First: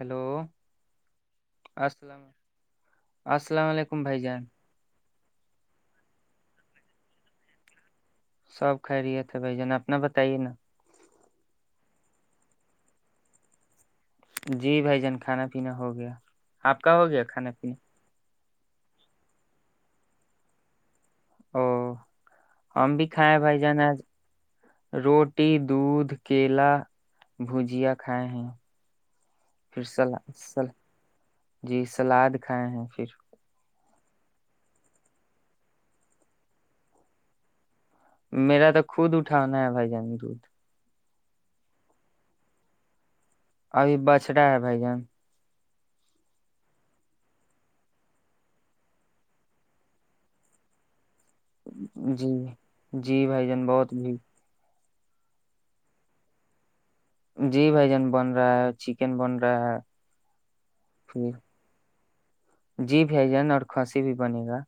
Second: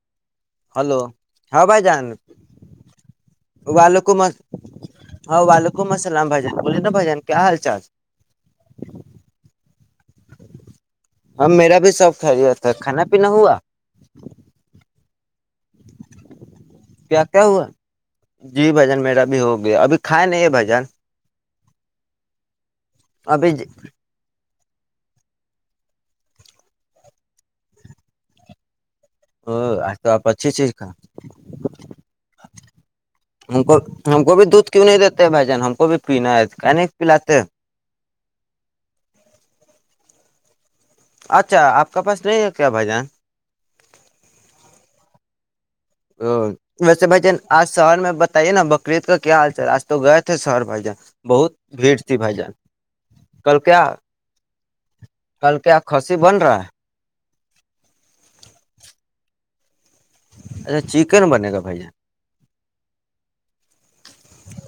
Hello hello ہاں بھائی جان السلام السلام علیکم بھائی ابلوکمت جان ہاں وعلیکم السلام بھجن بوولے نا بھجن کیا حال چال سب کھہ رہے تھے بھ جان اپنا بتائیے نا اب میرا بھی شوق خیریت تھا کھانا پینا ہوا جی بھائی جان کھانا پینا ہو گیا آپ کا ہو کیا گیا کیا کھانے ہوا پینے جی بھجن میرا بھی ہو گیا ابھی کھایا نہیں ہے بھجن او ہم بھی کھائے ابھی بھائی جان آج روٹی دودھ کیلا بھجیا کھائے ہیں پھر آج تو آپ اچھی س چیز کھا جی سلاد کھائے ہیں پھر ہم کو ہم کو بھی دودھ کیوں نہیں دیتے بھائی جان ہم کو بھی پینا ہے ک نہیں پیلاتے میرا تو خود اٹھانا ہے بھائی جان دھ اچھا آپ کا پاس نہیں ہے کیا بھائی جان ابھی بچھڑا ہے بھائی جان ا ویسے بھائی جان آج شہر میں بتائیے نا بقرریید کا کیا حال چال آج تو گئے تھے شہر بھائی جان بہت بھیڑ تھی جی بھائی جان جی بھائی جان کلکے بہت بھی کل کیا کسی بن رہا ہے جی بھائی جان بن رہا ہے چکن بن رہا ہے اچھا چکن بنے پھر گا بھیا جی بھیھ جان اور کھانسی بھی بنے گا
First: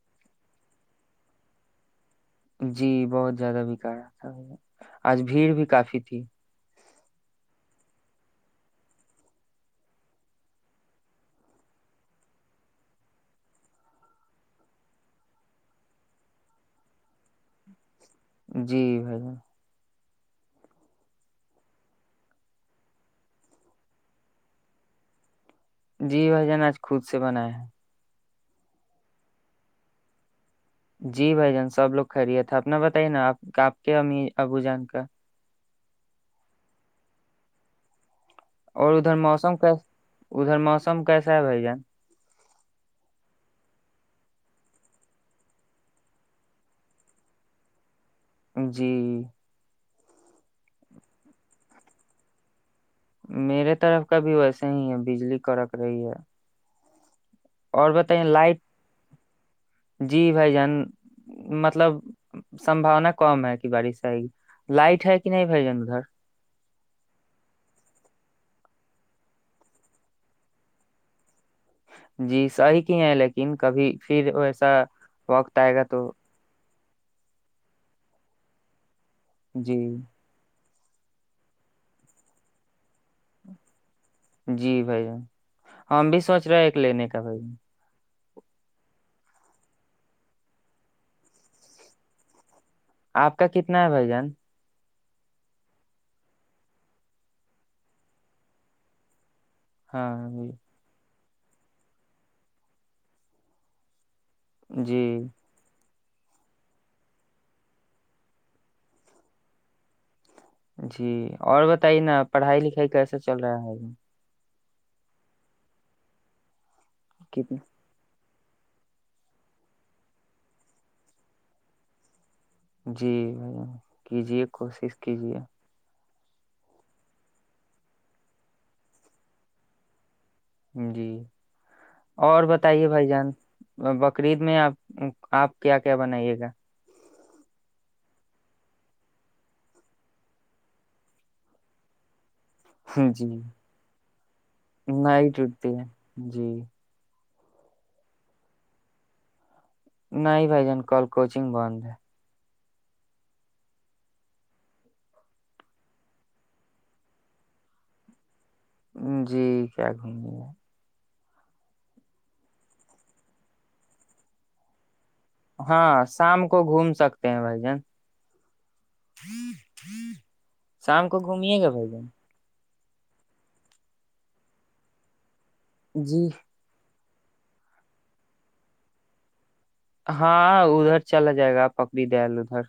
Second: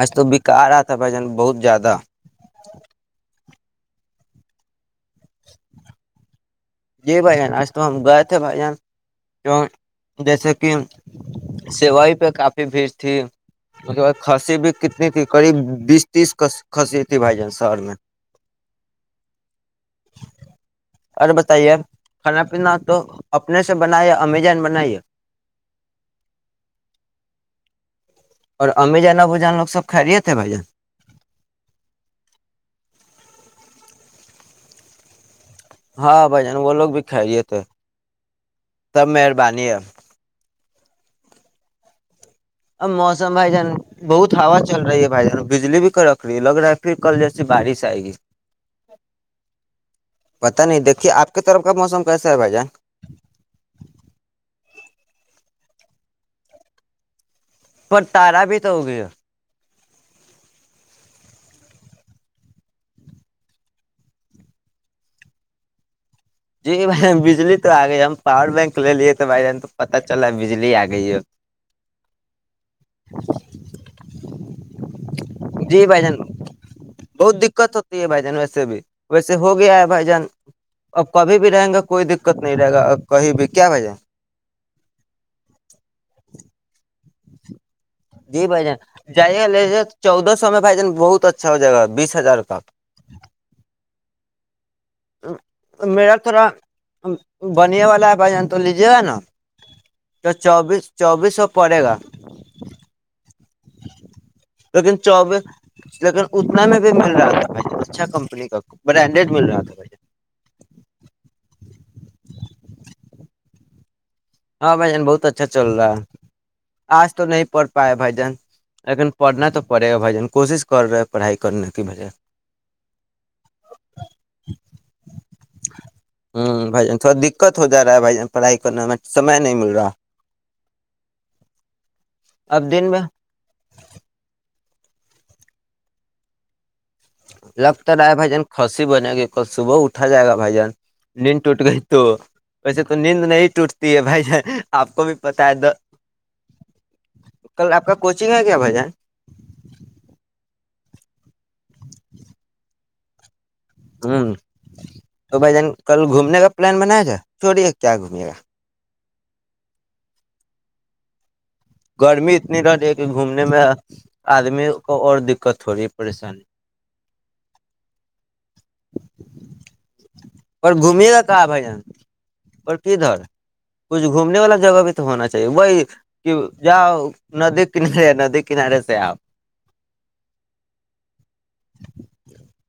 آج تو بکارا تھا بھجن بہت زیادہ جی بہت زیادہ بکار رہا تھا آج بھیڑ بھی کافی تھی جی بھائی جان آج تو ہم گئے تھے بھائی جان کی جیسے کہ سوئی پہ کافی بھیڑ تھی مے ب کھنسی بھی کتنی تھی قریب بیس تیس کھسی تھی بھائی جان شہر میں جی بھائی اوررے بس کھانا پینا تو اپنے سے بنا ہے امیزان بناائیے جی بھائی جان آج خود سے بناائے ہیں اور اممی جان نا ب جان لوگ سب کھ رہیے تھے بھائی جان جی بھائی جان سب لوگ کھریے تھا اپنا بتائیے نا آپ آپ کے ا ابو جان کا ہاں بھائی جان وہ لوگ بھی کھہریے تھے اور ادھر موسم کی ادھر موسم م کیسا ہے بھ جان اب موسم بھائی جان بہت ہا چل رہی ہے بھائی جان بجلی بھی ک رکھ رہی ہے لگ رہا ہے پھر کل جیسے بارش آئے گی جی پتا نہیں دیکھیے آپ کی طرف کا موسم کیسا ہے بھائی جان میرے طرف کا بھی ویسے ہی ہے بجلی کڑک رہی ہے اور پر بتائیے تارا بھی لائٹ تو ہو گیا جی بھائی جان مطلب سمباونا کم ہے کہ بارش سے لائٹ ہے کہ نہیں بھ جان ادھر جی بھائی بجلی تو آ گئی ہم پاور بینک لے لیے تھ بھائی ہم تو پت چلا بجلی آ گئی ہے جی صحیح کی ہے لیکن کبھی پھر ویسا وقت آئے گا جی بھائی تو جان بہت دقت ہوتی ہے بھائی جان ویسے بھی ویسے ہو گیا جی ہے بھائی جان اور کبھی بھی رہیں گا کوئی دقت نہیں رہے گا کہیں بھی کیا ب جائے جی بھائی ہم بھی سوچ رہے ہیں ایک لینے کا بھائی جی بھ جان جائیے گا لے چودہ سو میں بھائی جان بہت اچھا ہو جائے گا بیس ہزار کاک آپ کا کتنا ہے بھائی جان میرا تھوڑا بنیا والا ہے بھ جان تو لیجے گا نا تو ہاں جی چوبیس چوبیس س پڑے گا تویکن چاب جی لیکن اتنا میں بھی مل رہا تھا اچھا کمپنی کا برانڈیڈ مل رہا تھاے جی اور بتائیے نا پڑھائی لکھائی کیسا چل رہا ہے ہاں بھائی جان بہت اچھا چل رہا ہے آج تو نہیں کتنی پڑھ پایا بھائی جان لیکن پڑھنا تو پڑے گ بائی جن کوشش کر رہے پڑھائی کرنے کی بھجیا جی بھ کیجیے کوشش کیجے ہوں بھائی جان تھوڑا دقت ہو جا رہا ہے بھائی جان پڑھائی کرنے میں سمے نہیں مل رہا جی اور اب بتائیے دن میں بھائی جان بقرید میں آپ آپ کیا کیا بنائیے گا لگتا رہا ہے بھائی جان خھسی بنے گی ک صبح اٹھا جائے گا بھائی جان نیند ٹوٹ گئی تو ویسے تو نیند جی نہیں ٹوٹتی ہے بھائی ج آپ کو بھی نہیں پتا ہے ٹوٹتی جی کل آپ کا کوچنگ ہے کیا بجہ نہیںائ بائی جان کال کوچنگ بند ہوں تو بھائی جان کل گھومنے کا پلان بنایا تھاائے چھوڑی کیا گھومے گا جی کیا گھومنی ہے گرمی اتنی رہ رہی ہے کہ گھومنے میں آدمی کو اور دقت ہو رہی ہے پریشانی پین بھائی جان اور گھومے شام کو گا کہاں گھمیے بھائیان بھائی جان اور کدھر کچھ گھومنے والا جگہ بھی تو ہونا چ وہی جی کہ ج ندی کنارے ندی کنارے سے آپ ہاں ادھر چلا جائے گا پکڑی دےل ادھر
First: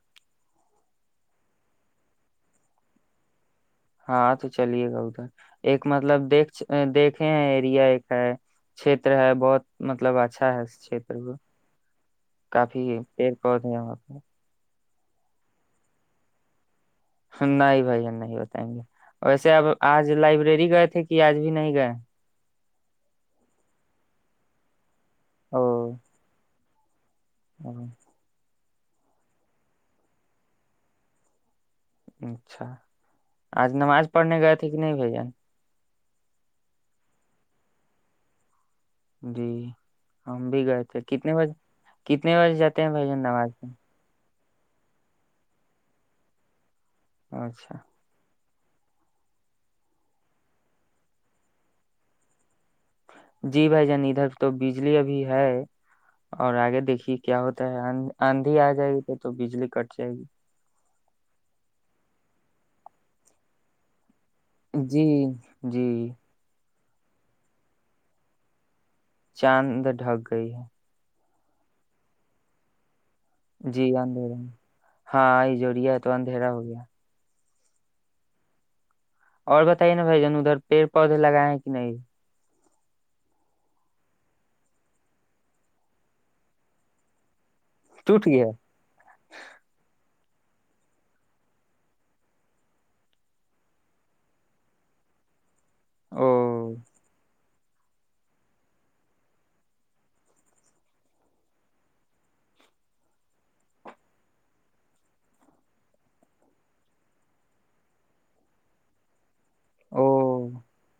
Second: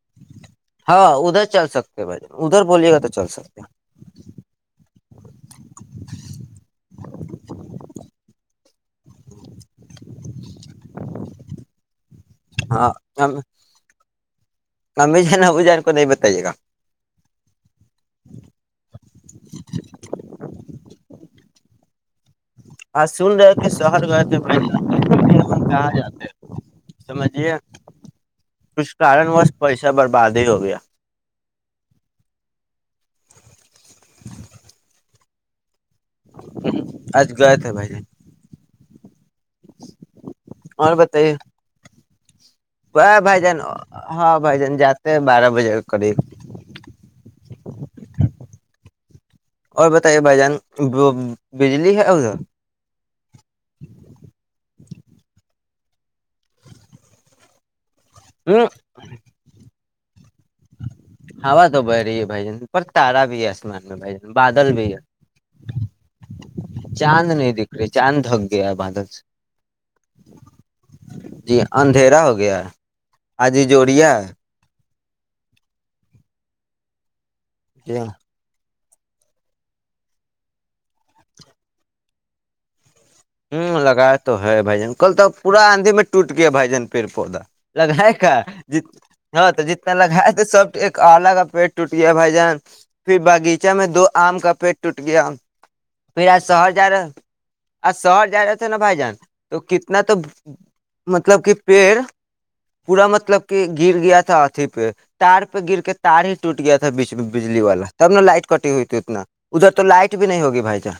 ہاں ادھر چل سکتے بھائی ادھر بولیے گا تو چل سکتے ہاں تو چلیے گا ادھر ایک مطلب دیکھ دیکھے ہیں ایریا ایک ہے چھیتر ہے بہت مطلب اچھا ہے اس چھیتر کو کافی ہاں پیڑ پودے یہاں پ امی ج نا ابو جان کو نہیں بتائیے گا نہیںائ نہیں بتائیں گے ویسے اب آج لائبریری گئے تھے کہ آج بھی نہیں گئے آ سن رہے کہ شہر گئے لن او کہ سمجھیے کچھ کارن وس پیسہ برباد ہی ہو گیا اچھا آج نماز پڑھ گئے تھے کہ نہیں بھ جان آج گئے تھے بھائی ج جی ہم بھی گئے تھے کتنے بجے کتنے بجے جاتے ہیں ب بھائی نماز جان میں ہاں بائی جان جاتات بارہ بجے کر اچھا اور بتائیے بھائی جان بجلی ہے ادھر جی بھائی جان ادھر تو بجلی ابھی ہے اور آگے دیکھیے کیا ہوتا ہے آندھی ہ آ جائے گی تو بجلی کٹ اچھا جی ہوا تو ب رہی ہے بھ جن پر تارا بھی آسمان میں بھ ج جی جی چاند نہیں دکھ رہی چاند دھک گیا بد چاند ڈھک گئی ہے جی اندھیرا ہو گیا ہے آج جی جوڑیا اندھیرا میں۔ ہاں ای جووریا ہے تو اندھیرا ہو گیا جاں اور بتائیے نا بھائی جان ادھر پیڑ پودے لگائے کہ نہیں ہوں لگائےیا تو ہے بھائی جان کل تو پورا آندھی میں ٹوٹ گیا بھائی جان پیڑ پودا لگائے ٹوٹ کا گیا ج ہاں تو جتنا لگا سب ایک آلہ کا پیٹ ٹوٹ گیا بھائی جان پھر باغیچہ میں دو آم کا پیٹ ٹوٹ گیا پھر او آج شہر جا رہے آ شہر جا رہے تھے نا بھائی جان تو کتنا تو مطلب کہ پیڑ پورا مطلب کہ گر گیا تھا اھی پہ تار پہ گر کے تار ہی ٹوٹ گیا تھاچ بجلی والا تب ن لائٹ کٹی ہوئی تھی اتنا ادھر تو او لائٹ بھی نہیں ہوگی بھائی جان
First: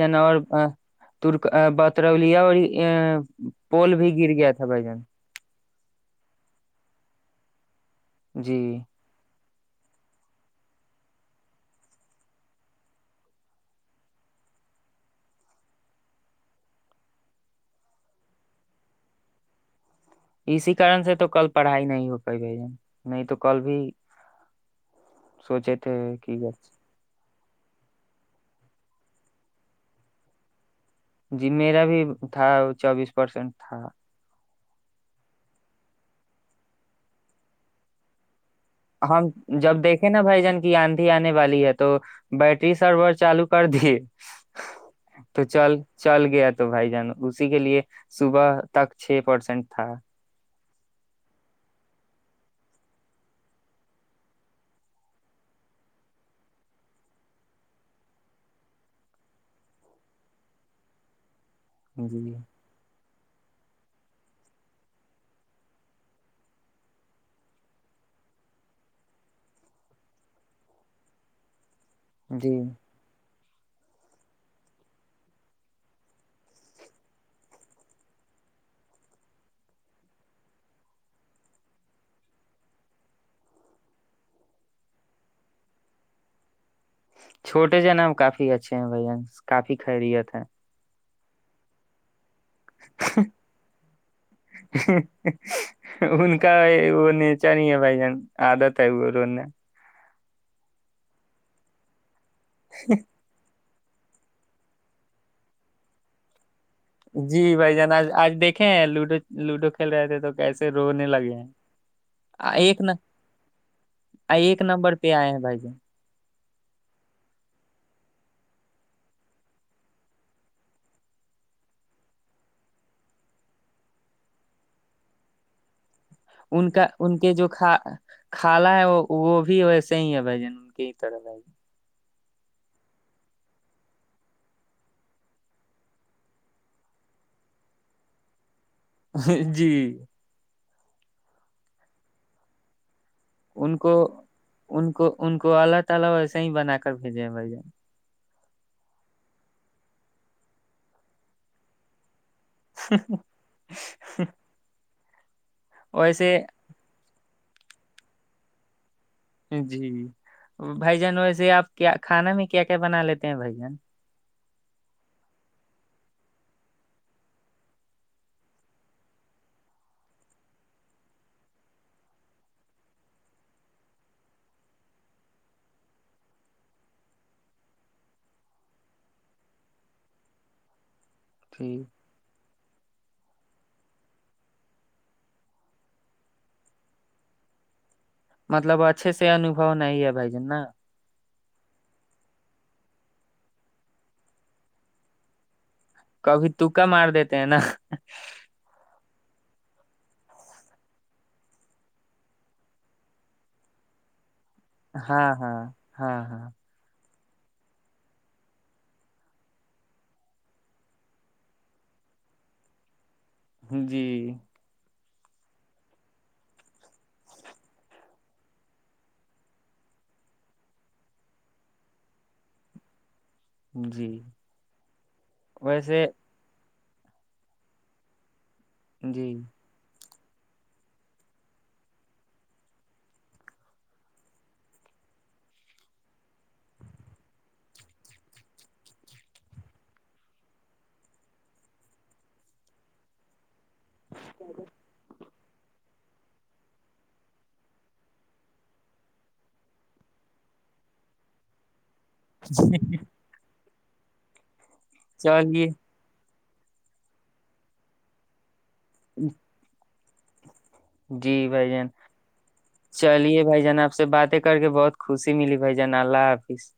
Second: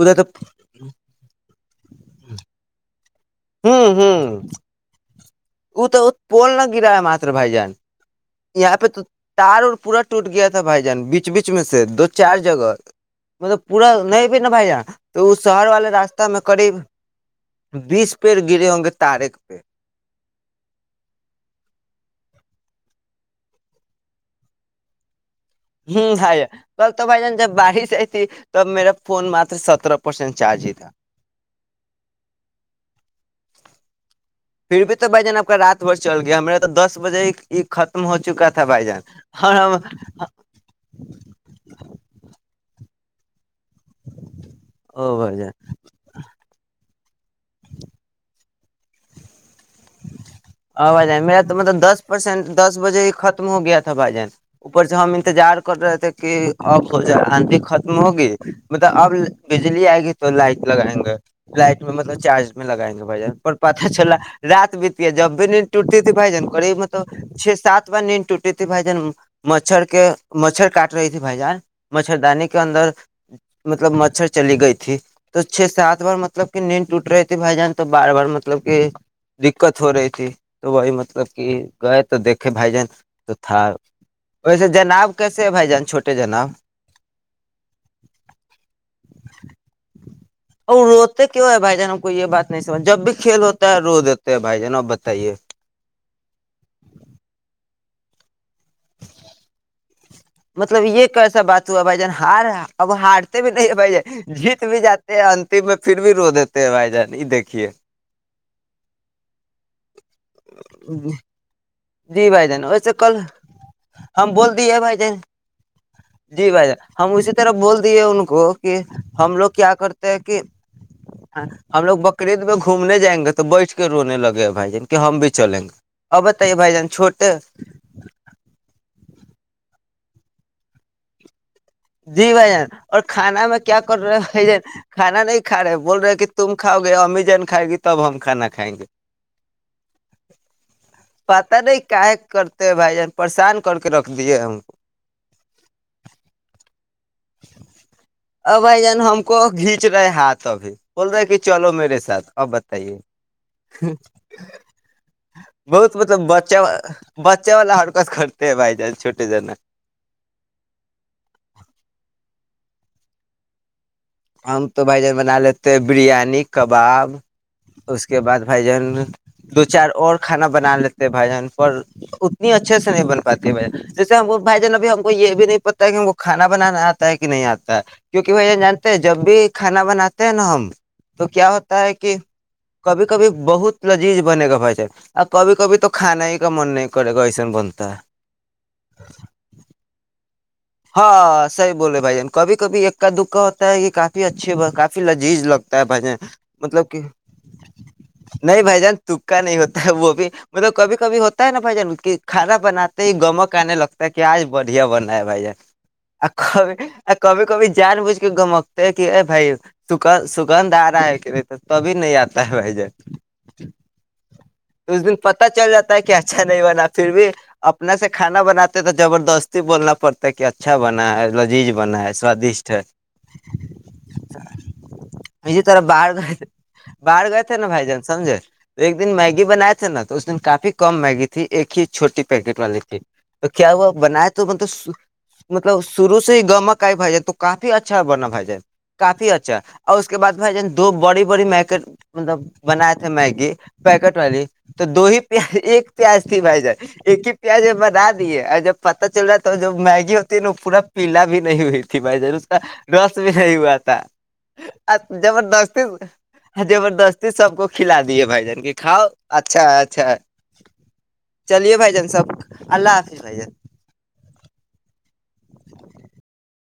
ادھر تو تک بطر لیا اور پول بھی گر گیا تھا بھائی جان ا تو پول نہ گرا ہے ماتر بائی جان جی یہاں پہ تو تار اار پورا ٹوٹ گیا تھا بھائی جان بیچ بیچ میں سے دو چار جگہ مطلب پورا نہیں بھی نا بھائی جان تو وہ شہر والے راستہ میں قریب بیس پڑ گرے ہوں گے تارے پ اسی کارن سے تو کل پڑھائی نہیں ہو پائی بھ ج نہیں تو کل بھی سوچے تھے ہوں ہے کہ تو تو بھ ج ج بارش آئی تھی تب میرا فون مات سترہ پرسینٹ چارج ہی تھا جی میرا بھی تھا چوبیس پرسینٹ تھا پھر بھی تو بھائی جان آب کا رات بھر چل گیا ہما تو دس بجے یہ ختم ہو چکا تھا بھائی جان ہم اور جب دیکھیں نا بھائی جن کی آندھی آنے والی ہے تو بیٹری سرور چالو کر دیے او بھائی جان تو چل چل گیا تو بھائی جان اسی کے لیے صبح تک چھ پرسینٹ تھا ا بھائی جان میرا تو مطلب دس پرسینٹ دس بجے ہی ختم ہو گیا تھا بھائی جان اوپر سے ہم انتظار کر رہے تھے کہ آب ہو جائے آندھی ختم ہوگی مطلب اب بجلی آئے گی تو لائٹ لگائیں گے لائٹ میں مطلب جی چارج میں لگائیں گے بھائیان پر پتہ چلا رات بیتیا جب نیند ٹوٹتی تھی بھائی جان کریب میں توب چھ سات بار نیند ٹوٹی تھی بھائی جان مچھر کے مچھر کاٹ رہی تھی بھائی جان مچھردانی کے جی اندر مطلب مچھر چلی گئی تھی تو چھ سات بار مطلب کہ نیند ٹوٹ رہی تھی بھائی جان تو بار بار مطلب کہ دقت ہو رہی تھی تو وہی مطلب کہ گئے تو دیکھے بھائی جان تو تھا ویسے جناب کیسے ہے بھائی جان چھوٹے جناب چھوٹے ج نا کافی اچھے ہیں بھین کافی خیریت ہیں اور روتے کیوں ہے بھائی جان کوئی یہ بات نہیں سج جب بھی کھیل ہوتا ہے رو دیتے ہیں بھائی جان اب بتائیے بھ جن آادت ہے گورو نے مطلب یہ ایسا بات ہوا بھائی جان ہار رہ ہے اب ہارتے بھی بھائی ج جیت بھی جات ہیں اننتم میں پھر بھی رو دیتے ہیں بھائی جان یہ جی دیکھیے بھائی جان آ آج دیکھے لوڈو لوڈو کھیل رہے تھے تو کیسے رونے لگے ہیں جی بھائی جن ایک ویسے کل ہم بول ایک دی ہے نمبر بھائی پہ جن آئے ہیں بھائی جان جی بھائی جان ہم اسی طرح بول دیے ان کو کہ ہم لوگ کیا کرتے ہیں کہ ہم لوگ بکرعید میں گھومنے جائیں گے تو بیٹھ کے رونے لگے بھائی جان کی ہم بھی چلیں گے اب ان کا ان کے جو کا کالا ہے وہ وہ بھی ویسے ہی ہے بھائی جن کے ہی طرح بائی جی بھ جان اور کھانا میں کیا کر رہے بھ جان کانا نہیں کھ رہے بول رہے کہ تم کھاؤ گے امی جن کھائے گی تب ہم کھانا کھائیں گے جی پتا نہیں کاائے کرتے ہو بھائی جان پریشان ان کر کے کو رکھ دیے ہم ان کو ان کو اللہ تعالی ویسے ہی بنا کر دیجئے بھائی جان ہاں بھائی جان ہم کو کھینچ رہے ہاتھ ابھی بول رہے کہ چلو میرے ساتھ اب بتائیے بہت مطلب ویسے بچہ بچے والا اور کس کرتے ہے بھائی جان چھو جی بھائی جان ویسے آپ کیا کھانا میں کیا کیا بنا لیتے ہیں بھائی جان ہم تو بھائی جان بنا لیتے ہیں بریانی کباب اس کے بعد بھائی جان دو چار اور کھانا بنا لیتے بھائی جان پر اتنی اچھے سے نہیں بن پاتے بھائی جیسے ہم بھائی جان اب ہم کو یہ بھی نہیں پتا ہے کہ ہم کو کھانا بنانا آتا ہے کہ نہیں آتا ہے کیونکہ بھائی جان جب بھی کھانا بناتے ہیں نہ ہم تو کیا جی ہوتا ہے کہ کبھی کبھی بہت لذیذ بنے گا بھائی جان کبھی کبھی تو کھانا ہی کا من نہیں کرے گا ایسا بنتا ہے مطلب اچھے سے انوبو نہیں ہے بھائی جان نہ ہاں صحیح بولے بھائی جان کبھی کبھی ایکا دکا ہوتا ہے یہ کافی اچھے با کافی لذیذ لگتا بھائی جان کبھی مطلب تکا کہ مار دیتے ہیں نا نہیں بھائی جان تکا نہیں ہوتا ہے وہ بھی مطلب کبھی کبھی ہوتا ہے نا بھائی جان کہ کھانا بناتے ہی گمک آنے لگتا ہے کہ آج بڑھیا بننا ہے ہاں بھائی جان ہاں ہاں آ ہاں کھب کبھی کبھی جان بوجھ کے گمکتے ہیں کہ ا بھائی سگ سگندھ آ رہا ہے کہ نہیں تو تبھی نہیں آتا ہے بھائی جان جی تو اس دن پتہ چل جاتا ہے کہ اچھا نہیں بنا پھر بھی اپنا سے کھانا بناتے ہیں تو زبردستی بولنا پڑتا ہے کہ اچھا بنا ہے لذیذ بنا ہے سوادشٹ ہے جی میری طرف ویسے باہر باہر گئے تھے نا بھائی جان سمجے تو ایک دن جی میگی نا تو اس دن کافی کم میگی تھی ایک ہی چھوٹی پیکٹ والی تھی تو کیا وہ بنائے تو مب مطلب شروع سے ہی گمک آئیائی جائے تو کافی اچھا بناائی جائے کافی اچھا اور اس کے بعد بھائی جان دو بڑی بڑی میکٹ مطلب بنائے تھے میگی والی تو دو ہی پیہ ایک پیاز تھی بھائی جائے ایک ہی پیاز بنا دیے جب پتا چل رہا تھا تو جو میگی ہوتی ہے نا وہ پورا پیلا بھی نہیں ہوئی بھائی جان اس کا رس بھی نہیں ہوا تھا تہ ا چلیے زبردست زبردستی سب کو کھلا دیے بھائی جان کے کھاؤ اچھا ہے اچھا جی بھائی جان چلیے بھائی جان آپ سے باتیں کر کے بہت خوشی ملی بھائی جان اللہ حافظ